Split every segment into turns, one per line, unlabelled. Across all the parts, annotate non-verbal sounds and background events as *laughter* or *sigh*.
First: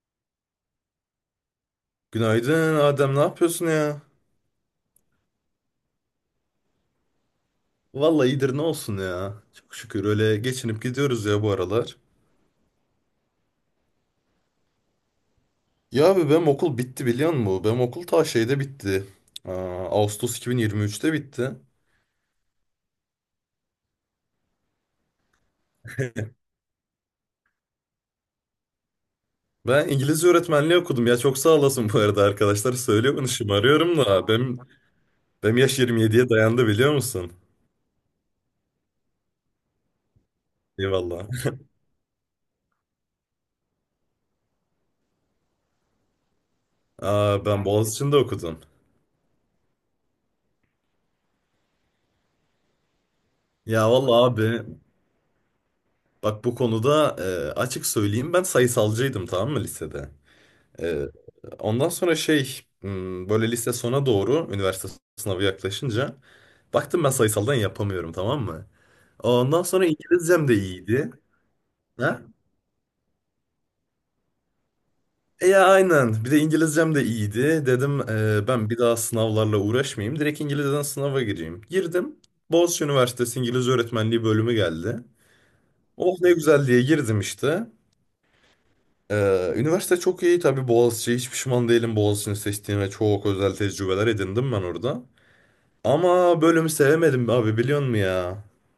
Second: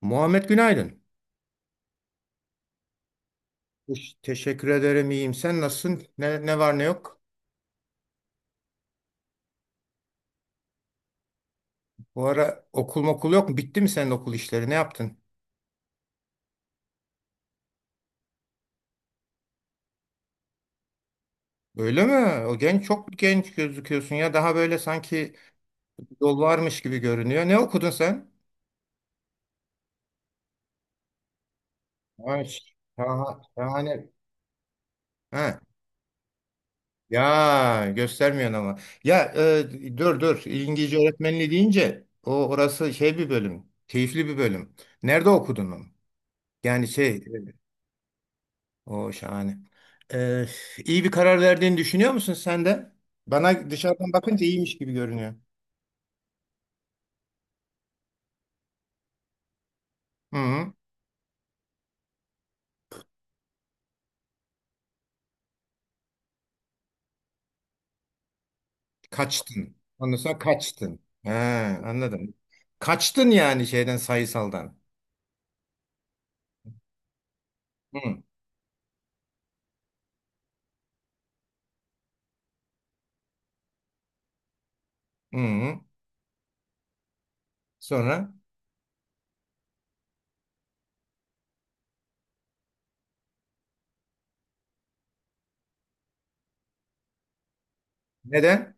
Muhammed günaydın.
Günaydın Adem, ne yapıyorsun ya?
Teşekkür ederim, iyiyim. Sen nasılsın? Ne var ne yok?
Vallahi iyidir ne olsun ya. Çok şükür öyle geçinip gidiyoruz ya bu aralar.
Bu ara okul yok mu? Bitti mi senin okul işleri? Ne yaptın?
Ya abi benim okul bitti biliyor musun? Benim okul ta şeyde bitti. Aa, Ağustos 2023'te bitti.
Öyle mi? O genç, çok genç gözüküyorsun ya. Daha böyle sanki yol varmış gibi görünüyor. Ne okudun sen?
Ben İngilizce öğretmenliği okudum ya çok sağ olasın bu arada
Ay,
arkadaşlar. Söylüyor bunu şımarıyorum
şahane.
da benim
Ha.
yaş 27'ye dayandı biliyor musun?
Ya göstermiyorsun ama. Ya dur. İngilizce
Eyvallah.
öğretmenliği deyince o orası şey bir bölüm. Keyifli bir bölüm. Nerede okudun onu? Yani şey
Aa, ben Boğaziçi'nde okudum.
o şahane. Ee, iyi bir karar verdiğini düşünüyor musun sen de? Bana
Ya
dışarıdan
vallahi
bakınca
abi
iyiymiş gibi görünüyor.
bak bu konuda açık söyleyeyim ben sayısalcıydım tamam mı lisede?
Hı hı.
Ee, Ondan sonra şey hmm, böyle lise sona doğru üniversite sınavı yaklaşınca baktım ben sayısaldan yapamıyorum tamam mı? Ondan
Kaçtın.
sonra
Ondan sonra
İngilizcem de
kaçtın.
iyiydi.
He,
Ha?
anladım. Kaçtın yani şeyden, sayısaldan.
E ya aynen bir de İngilizcem de iyiydi.
Hı
Dedim
hı.
ben bir daha sınavlarla uğraşmayayım. Direkt İngilizceden sınava gireyim. Girdim. Boğaziçi Üniversitesi İngilizce Öğretmenliği bölümü geldi.
Hı.
Oh ne güzel diye girdim işte.
Sonra
Üniversite çok iyi tabii Boğaziçi. Hiç pişman değilim Boğaziçi'ni seçtiğime. Çok özel tecrübeler edindim ben orada. Ama bölümü sevemedim abi biliyor musun ya?
neden?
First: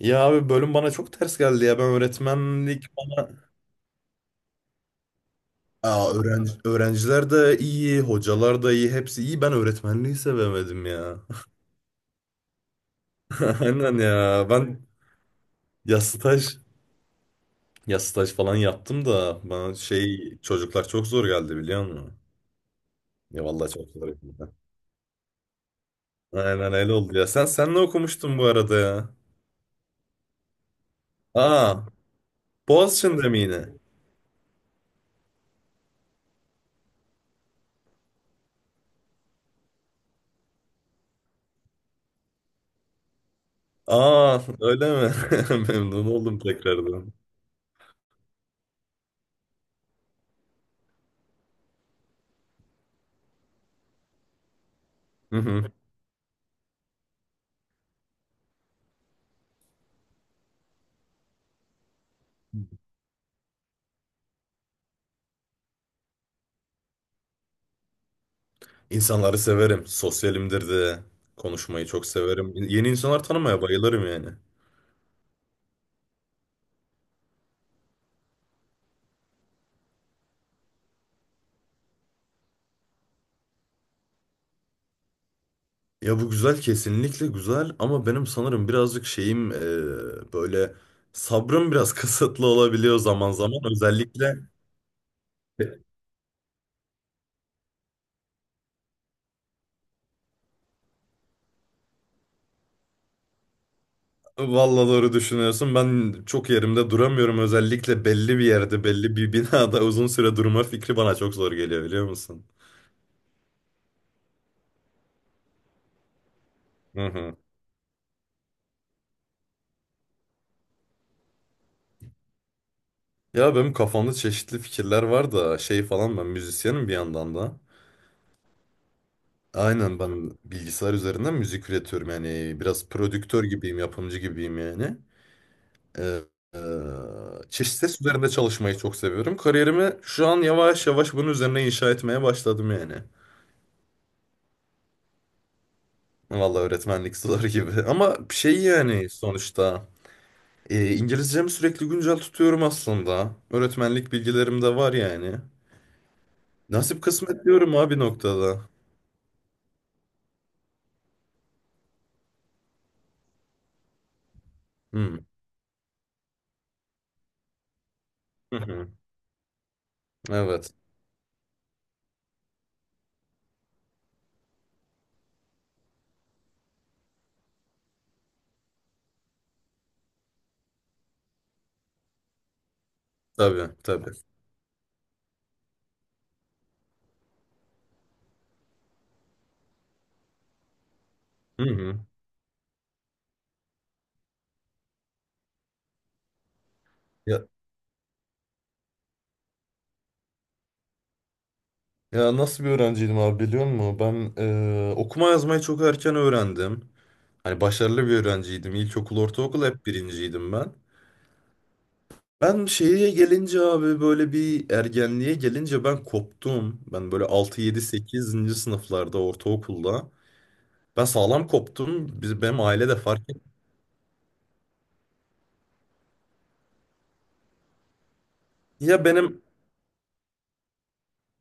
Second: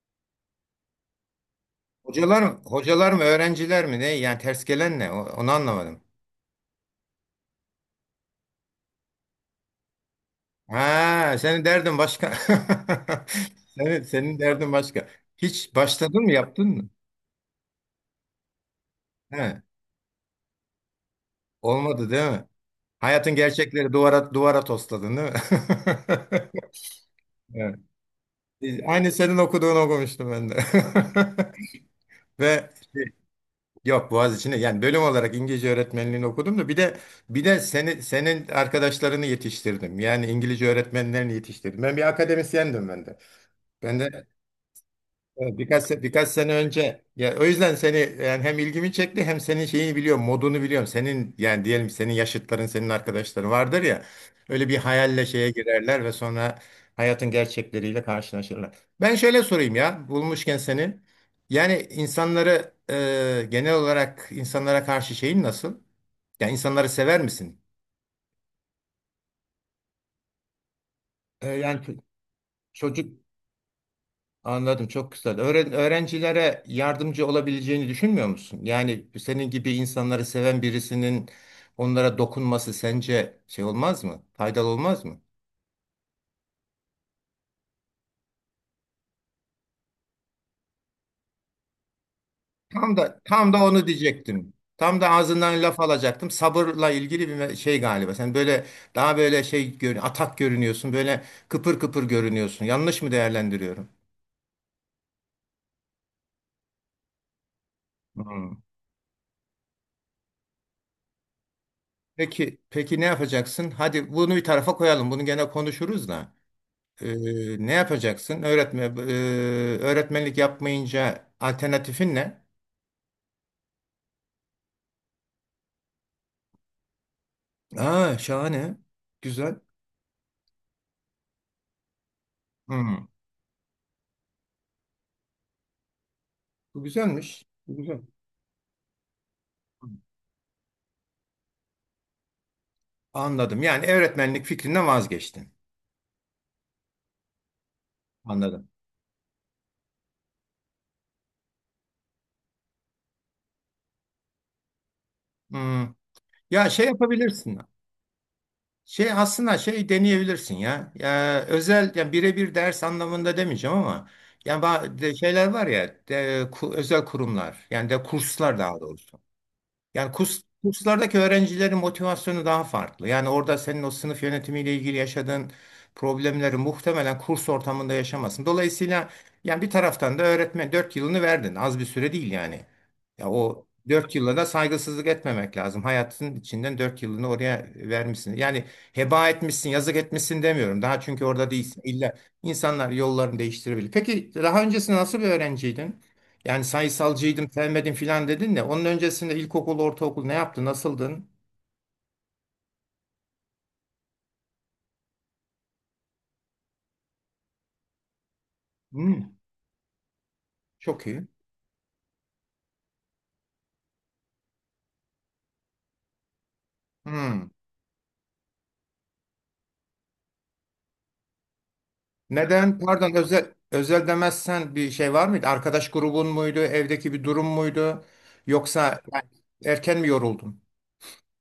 Ya abi bölüm bana çok ters geldi ya. Ben
Hocalar mı?
öğretmenlik...
Hocalar mı? Öğrenciler mi? Ne? Yani ters gelen ne? Onu anlamadım.
Aa, öğrenci, öğrenciler de iyi, hocalar da iyi, hepsi iyi. Ben öğretmenliği sevemedim ya.
Ha, senin derdin başka.
*laughs*
*laughs*
Aynen
Senin
ya.
derdin
Ben
başka. Hiç
ya
başladın mı,
staj,
yaptın mı?
ya staj falan yaptım
He,
da bana şey çocuklar çok zor geldi biliyor
olmadı
musun?
değil mi? Hayatın
Ya vallahi
gerçekleri,
çok zor
duvara
geldi.
duvara tosladın değil mi? *laughs*
Aynen öyle oldu ya. Sen
Evet.
ne okumuştun bu arada ya?
Aynı senin okuduğunu okumuştum ben de.
Aa,
*laughs* Ve şey,
Boğaziçi'nde mi yine?
yok Boğaziçi'ne, yani bölüm olarak İngilizce öğretmenliğini okudum da bir de seni, senin arkadaşlarını yetiştirdim. Yani İngilizce öğretmenlerini yetiştirdim. Ben bir akademisyendim ben de. Ben de
Aa, öyle mi?
evet,
*laughs*
birkaç,
Memnun
birkaç
oldum
sene önce.
tekrardan.
Ya o yüzden seni yani hem ilgimi çekti, hem senin şeyini biliyorum, modunu biliyorum senin. Yani diyelim senin yaşıtların, senin arkadaşların vardır ya, öyle bir hayalle
Hı
şeye
hı.
girerler ve sonra hayatın gerçekleriyle karşılaşırlar. Ben şöyle sorayım ya, bulmuşken seni, yani insanları genel olarak insanlara karşı şeyin nasıl? Yani insanları sever misin?
İnsanları severim. Sosyalimdir de.
Yani
Konuşmayı çok severim. Yeni
çocuk
insanlar tanımaya bayılırım yani.
anladım, çok güzel. Öğrencilere yardımcı olabileceğini düşünmüyor musun? Yani senin gibi insanları seven birisinin onlara dokunması sence şey olmaz mı? Faydalı olmaz mı?
Ya bu güzel kesinlikle güzel ama benim sanırım birazcık şeyim böyle sabrım biraz *laughs* kısıtlı
Tam
olabiliyor
da
zaman
tam
zaman.
da onu
Özellikle
diyecektim. Tam da ağzından
e,
laf alacaktım. Sabırla ilgili bir şey galiba. Sen böyle, daha böyle şey atak görünüyorsun. Böyle kıpır kıpır görünüyorsun. Yanlış mı değerlendiriyorum?
vallahi doğru düşünüyorsun. Ben çok yerimde duramıyorum. Özellikle belli bir
Hmm.
yerde, belli bir binada *laughs* uzun süre durma fikri bana çok zor geliyor biliyor musun?
Peki ne yapacaksın? Hadi bunu bir tarafa koyalım. Bunu gene konuşuruz da.
Hı hı.
Ne yapacaksın? Öğretmenlik yapmayınca alternatifin ne?
Ya benim kafamda çeşitli fikirler var da şey falan ben müzisyenim bir yandan da.
Aa, şahane. Güzel.
Aynen ben bilgisayar üzerinden müzik üretiyorum yani biraz
Hmm.
prodüktör gibiyim, yapımcı gibiyim yani. Ee, e,
Bu güzelmiş. Bu
Çeşitli
güzel.
ses üzerinde çalışmayı çok seviyorum. Kariyerimi şu an yavaş yavaş bunun üzerine inşa etmeye başladım yani.
Anladım. Yani öğretmenlik fikrinden vazgeçtin.
Vallahi öğretmenlik zor gibi *laughs* ama şey
Anladım.
yani sonuçta İngilizcemi sürekli güncel tutuyorum aslında. Öğretmenlik bilgilerim de var yani.
Hmm. Ya şey
Nasip kısmet
yapabilirsin.
diyorum abi noktada.
Şey aslında şey deneyebilirsin ya. Ya özel, yani birebir ders anlamında demeyeceğim ama yani
Hı.
şeyler var ya, özel kurumlar, yani de
Hı
kurslar daha
hı.
doğrusu. Yani
Evet
kurslardaki öğrencilerin motivasyonu daha farklı. Yani orada senin o sınıf yönetimiyle ilgili yaşadığın problemleri muhtemelen kurs ortamında yaşamazsın. Dolayısıyla yani bir taraftan da öğretmen, 4 yılını verdin. Az bir süre değil yani. Ya o
tabii tabii.
4 yıla da saygısızlık etmemek lazım. Hayatın içinden 4 yılını oraya vermişsin. Yani heba etmişsin, yazık etmişsin demiyorum. Daha, çünkü orada
Hı
değilsin.
hı.
İlla insanlar yollarını değiştirebilir. Peki daha öncesinde nasıl bir öğrenciydin? Yani
Ya-
sayısalcıydım, sevmedim filan dedin de onun öncesinde ilkokul, ortaokul ne yaptı, nasıldın?
Ya nasıl bir öğrenciydim abi biliyor musun? Ben okuma yazmayı çok erken öğrendim. Hani başarılı bir öğrenciydim. İlkokul,
Hmm,
ortaokul hep birinciydim ben.
çok iyi.
Ben şeye gelince abi böyle bir ergenliğe gelince ben koptum. Ben böyle
Hmm.
6 7 sekizinci sınıflarda ortaokulda. Ben sağlam koptum. Biz, benim
Neden?
aile de
Pardon,
fark etti.
özel özel demezsen bir şey var mıydı? Arkadaş grubun muydu? Evdeki bir durum muydu? Yoksa
Ya
yani
benim
erken mi yoruldun?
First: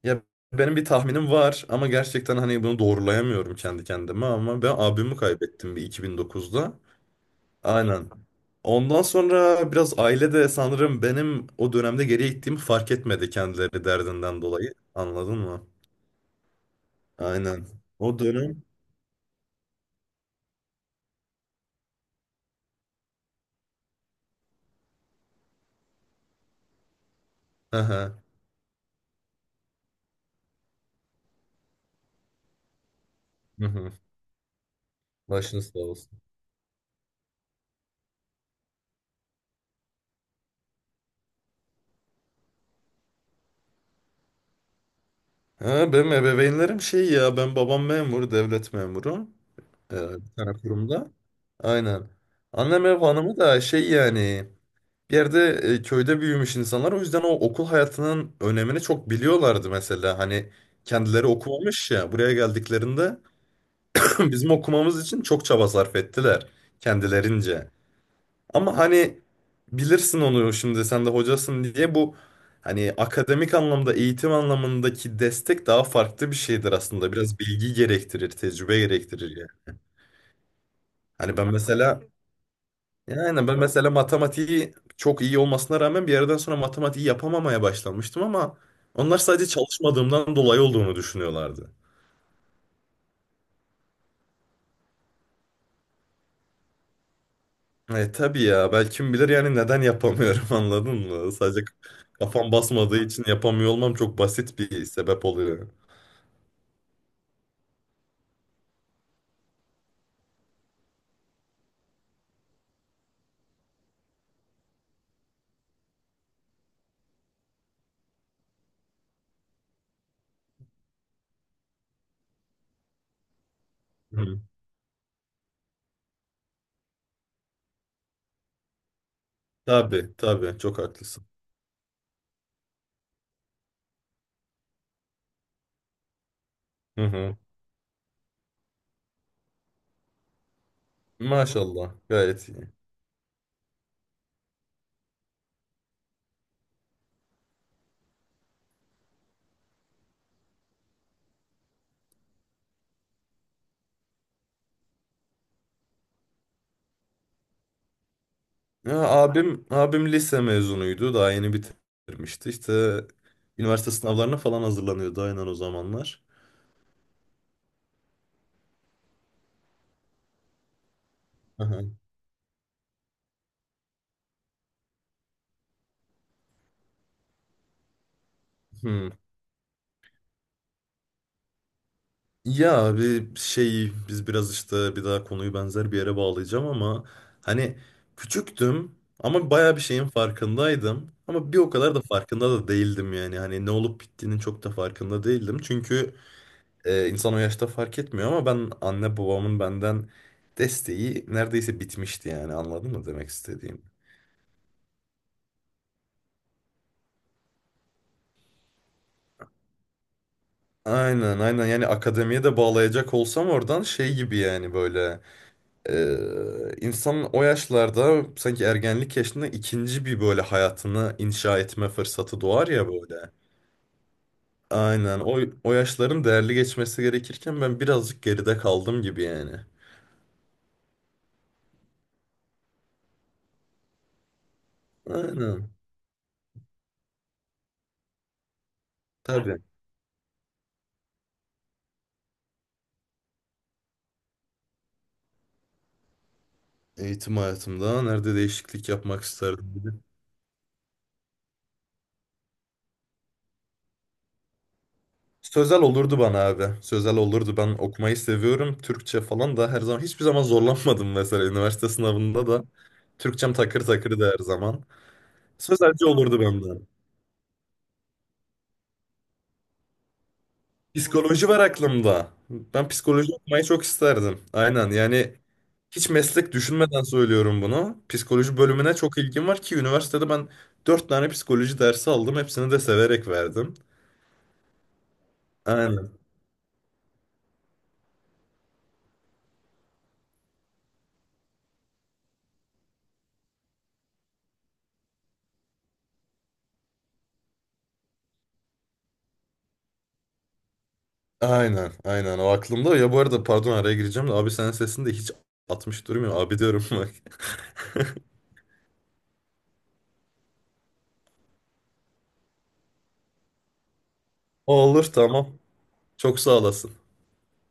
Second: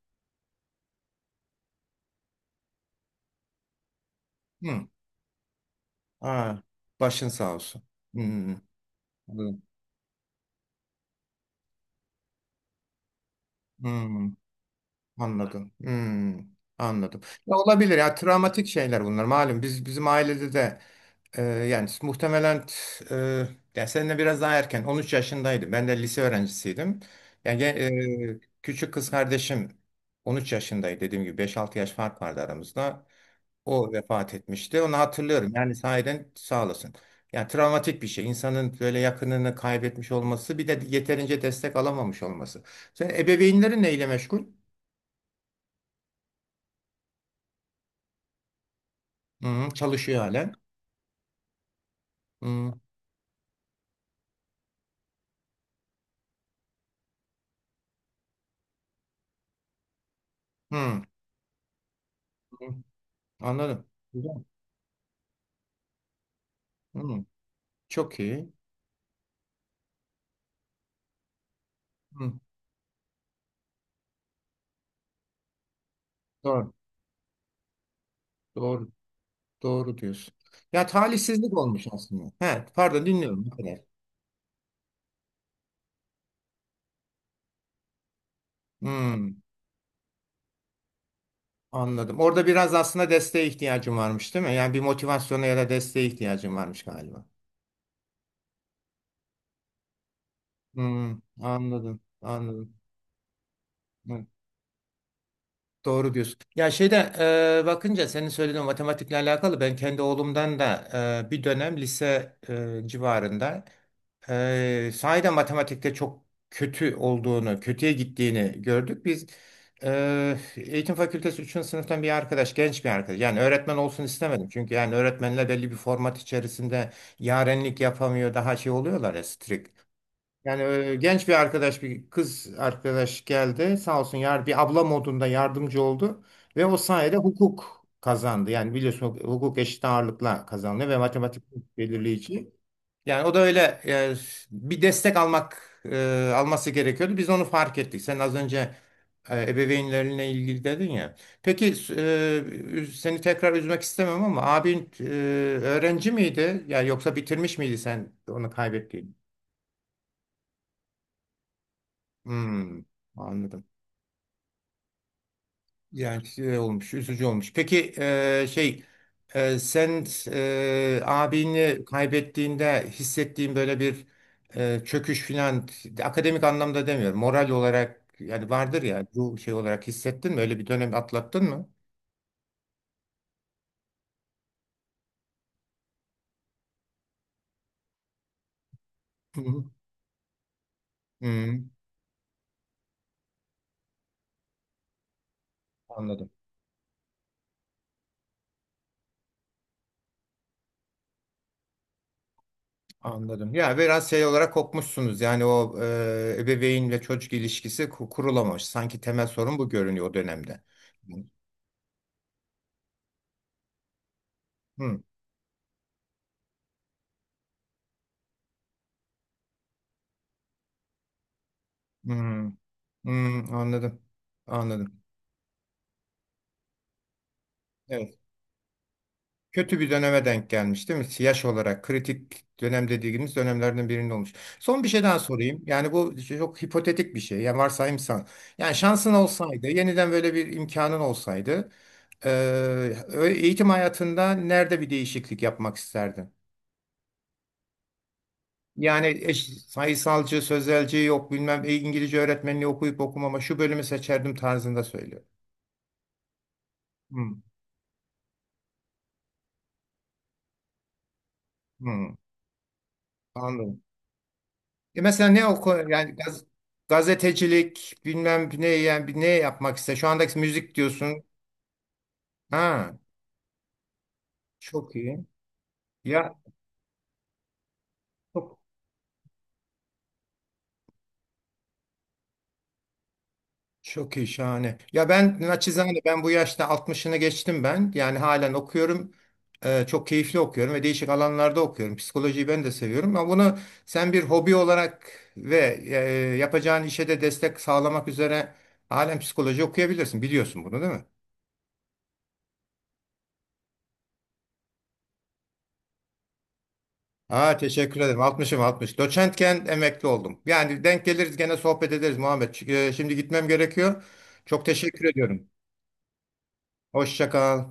ya benim bir tahminim var ama gerçekten hani bunu doğrulayamıyorum kendi kendime ama ben
Hmm.
abimi kaybettim bir
Aa,
2009'da.
başın sağ olsun.
Aynen.
Hmm,
Ondan
anladım.
sonra biraz aile de sanırım benim o dönemde geriye gittiğimi fark etmedi kendileri
Hmm.
derdinden dolayı. Anladın mı?
Anladım. Hmm, anladım. Ya
Aynen.
olabilir ya,
O dönem.
travmatik şeyler bunlar. Malum biz, bizim ailede de yani muhtemelen e, yani seninle biraz daha erken, 13 yaşındaydım. Ben de lise öğrencisiydim. Yani
Aha.
küçük kız kardeşim 13 yaşındaydı, dediğim gibi 5-6 yaş fark vardı aramızda.
Hı hı.
O vefat etmişti. Onu hatırlıyorum.
Başınız
Yani
sağ olsun.
sahiden sağ olasın. Yani travmatik bir şey. İnsanın böyle yakınını kaybetmiş olması, bir de yeterince destek alamamış olması. Sen, ebeveynlerin neyle meşgul?
Ha, benim ebeveynlerim şey ya ben babam memur, devlet memuru.
Hı,
Ee,
çalışıyor
Bir tane
halen.
kurumda. Aynen.
Hı,
Annem ev hanımı da şey yani bir yerde köyde büyümüş insanlar. O yüzden o okul hayatının önemini çok biliyorlardı mesela. Hani
hı,
kendileri okumamış ya buraya
hı.
geldiklerinde.
Anladım.
*laughs*
Güzel.
Bizim okumamız için çok çaba sarf ettiler
Hı,
kendilerince.
çok iyi.
Ama hani bilirsin onu şimdi sen de hocasın diye bu
Hı,
hani akademik anlamda eğitim anlamındaki destek daha farklı bir şeydir
doğru,
aslında. Biraz bilgi gerektirir, tecrübe
doğru,
gerektirir yani.
doğru diyorsun. Ya
Hani ben
talihsizlik olmuş
mesela
aslında. He, pardon dinliyorum. Ne
Ben
kadar?
mesela matematiği çok iyi olmasına rağmen bir yerden sonra matematiği yapamamaya başlamıştım ama
Hı,
onlar sadece çalışmadığımdan dolayı olduğunu düşünüyorlardı.
anladım. Orada biraz aslında desteğe ihtiyacım varmış, değil mi? Yani bir motivasyona ya da desteğe ihtiyacım varmış galiba.
E tabii ya belki kim bilir yani neden yapamıyorum *laughs* anladın
Hı,
mı? Sadece
anladım,
kafam
anladım.
basmadığı için yapamıyor olmam çok
Hı,
basit bir sebep oluyor.
doğru diyorsun. Ya şeyde bakınca senin söylediğin matematikle alakalı ben kendi oğlumdan da bir dönem lise civarında. Sahiden matematikte çok kötü olduğunu, kötüye gittiğini gördük. Biz eğitim fakültesi üçüncü sınıftan bir arkadaş, genç bir arkadaş. Yani öğretmen olsun
Hı.
istemedim. Çünkü yani öğretmenler belli bir format içerisinde yarenlik yapamıyor, daha şey oluyorlar ya, strict.
Tabii tabii
Yani
çok haklısın.
genç bir arkadaş, bir kız arkadaş geldi. Sağ olsun yar, bir abla modunda yardımcı oldu. Ve o
Hı
sayede
hı.
hukuk kazandı. Yani biliyorsun, hukuk eşit ağırlıkla kazandı ve matematik
Maşallah
belirleyici.
gayet iyi.
Yani o da öyle bir destek almak, alması gerekiyordu. Biz onu fark ettik. Sen az önce ebeveynlerine ilgili dedin ya. Peki seni tekrar üzmek istemem ama abin öğrenci miydi? Yani yoksa bitirmiş miydi sen onu
Ya,
kaybettiğin?
abim lise mezunuydu daha yeni bitirmişti
Hmm,
işte
anladım.
üniversite sınavlarına falan hazırlanıyordu aynen o zamanlar.
Yani şey olmuş, üzücü olmuş. Peki şey sen
Hı
abini
hı.
kaybettiğinde hissettiğin böyle bir çöküş filan, akademik anlamda demiyorum. Moral olarak yani, vardır ya
Hı.
bu şey olarak hissettin mi? Öyle bir dönem atlattın mı?
Ya abi şey biz biraz işte bir daha konuyu benzer bir yere bağlayacağım ama hani küçüktüm
Hı
ama
hı.
baya bir şeyin farkındaydım ama bir
Hı,
o kadar da farkında da değildim yani hani ne olup bittiğinin çok da farkında değildim çünkü
anladım.
insan o yaşta fark etmiyor ama ben anne babamın benden desteği neredeyse bitmişti yani anladın mı demek
Anladım. Ya
istediğim?
biraz şey olarak kopmuşsunuz. Yani o ebeveyn ve çocuk ilişkisi kurulamamış. Sanki temel sorun bu görünüyor o dönemde. Hı,
Aynen yani akademiye de bağlayacak olsam oradan şey gibi yani
hı,
böyle. İnsanın o yaşlarda sanki ergenlik yaşında ikinci bir böyle hayatını inşa etme
hı,
fırsatı doğar ya
hı,
böyle.
anladım. Anladım.
Aynen o yaşların değerli geçmesi gerekirken ben
Evet.
birazcık geride kaldım gibi yani.
Kötü bir döneme denk gelmiş değil mi? Yaş olarak kritik dönem dediğimiz dönemlerden birinde olmuş. Son bir şey daha sorayım.
Aynen
Yani bu çok hipotetik bir şey. Yani varsayımsan. Yani şansın
tabii.
olsaydı, yeniden böyle bir imkanın olsaydı, eğitim hayatında nerede bir değişiklik yapmak isterdin?
Eğitim hayatımda nerede değişiklik
Yani
yapmak
eş,
isterdim dedi.
sayısalcı, sözelci yok bilmem İngilizce öğretmenliği okuyup okumama şu bölümü seçerdim tarzında söylüyor.
Sözel olurdu bana abi. Sözel
Hmm,
olurdu. Ben okumayı seviyorum. Türkçe falan da her zaman hiçbir zaman zorlanmadım mesela üniversite
hmm,
sınavında da. Türkçem takır
anladım.
takırdı her zaman.
Ya mesela ne oku
Sözelci
yani
olurdu benden.
gazetecilik bilmem ne yani ne yapmak ister. Şu andaki müzik diyorsun.
Psikoloji var aklımda. Ben
Ha,
psikoloji okumayı çok isterdim. Aynen
çok iyi.
yani hiç
Ya
meslek düşünmeden söylüyorum bunu. Psikoloji
çok
bölümüne çok ilgim var ki üniversitede ben dört tane psikoloji dersi aldım. Hepsini de severek verdim.
çok iyi, şahane. Ya ben naçizane,
Aynen.
ben bu yaşta altmışını geçtim ben. Yani halen okuyorum. Çok keyifli okuyorum ve değişik alanlarda okuyorum. Psikolojiyi ben de seviyorum ama bunu sen bir hobi olarak ve yapacağın işe de destek sağlamak üzere halen psikoloji okuyabilirsin. Biliyorsun bunu değil mi?
Aynen. Aynen o aklımda. Ya bu arada pardon araya gireceğim de abi senin sesini de hiç atmış durmuyor. Abi diyorum bak.
Aa, teşekkür ederim. Altmışım, 60. Doçentken emekli oldum. Yani denk geliriz gene, sohbet ederiz Muhammed. Çünkü şimdi gitmem gerekiyor. Çok
*laughs* Olur
teşekkür
tamam.
ediyorum.
Çok sağ olasın.
Hoşça kal.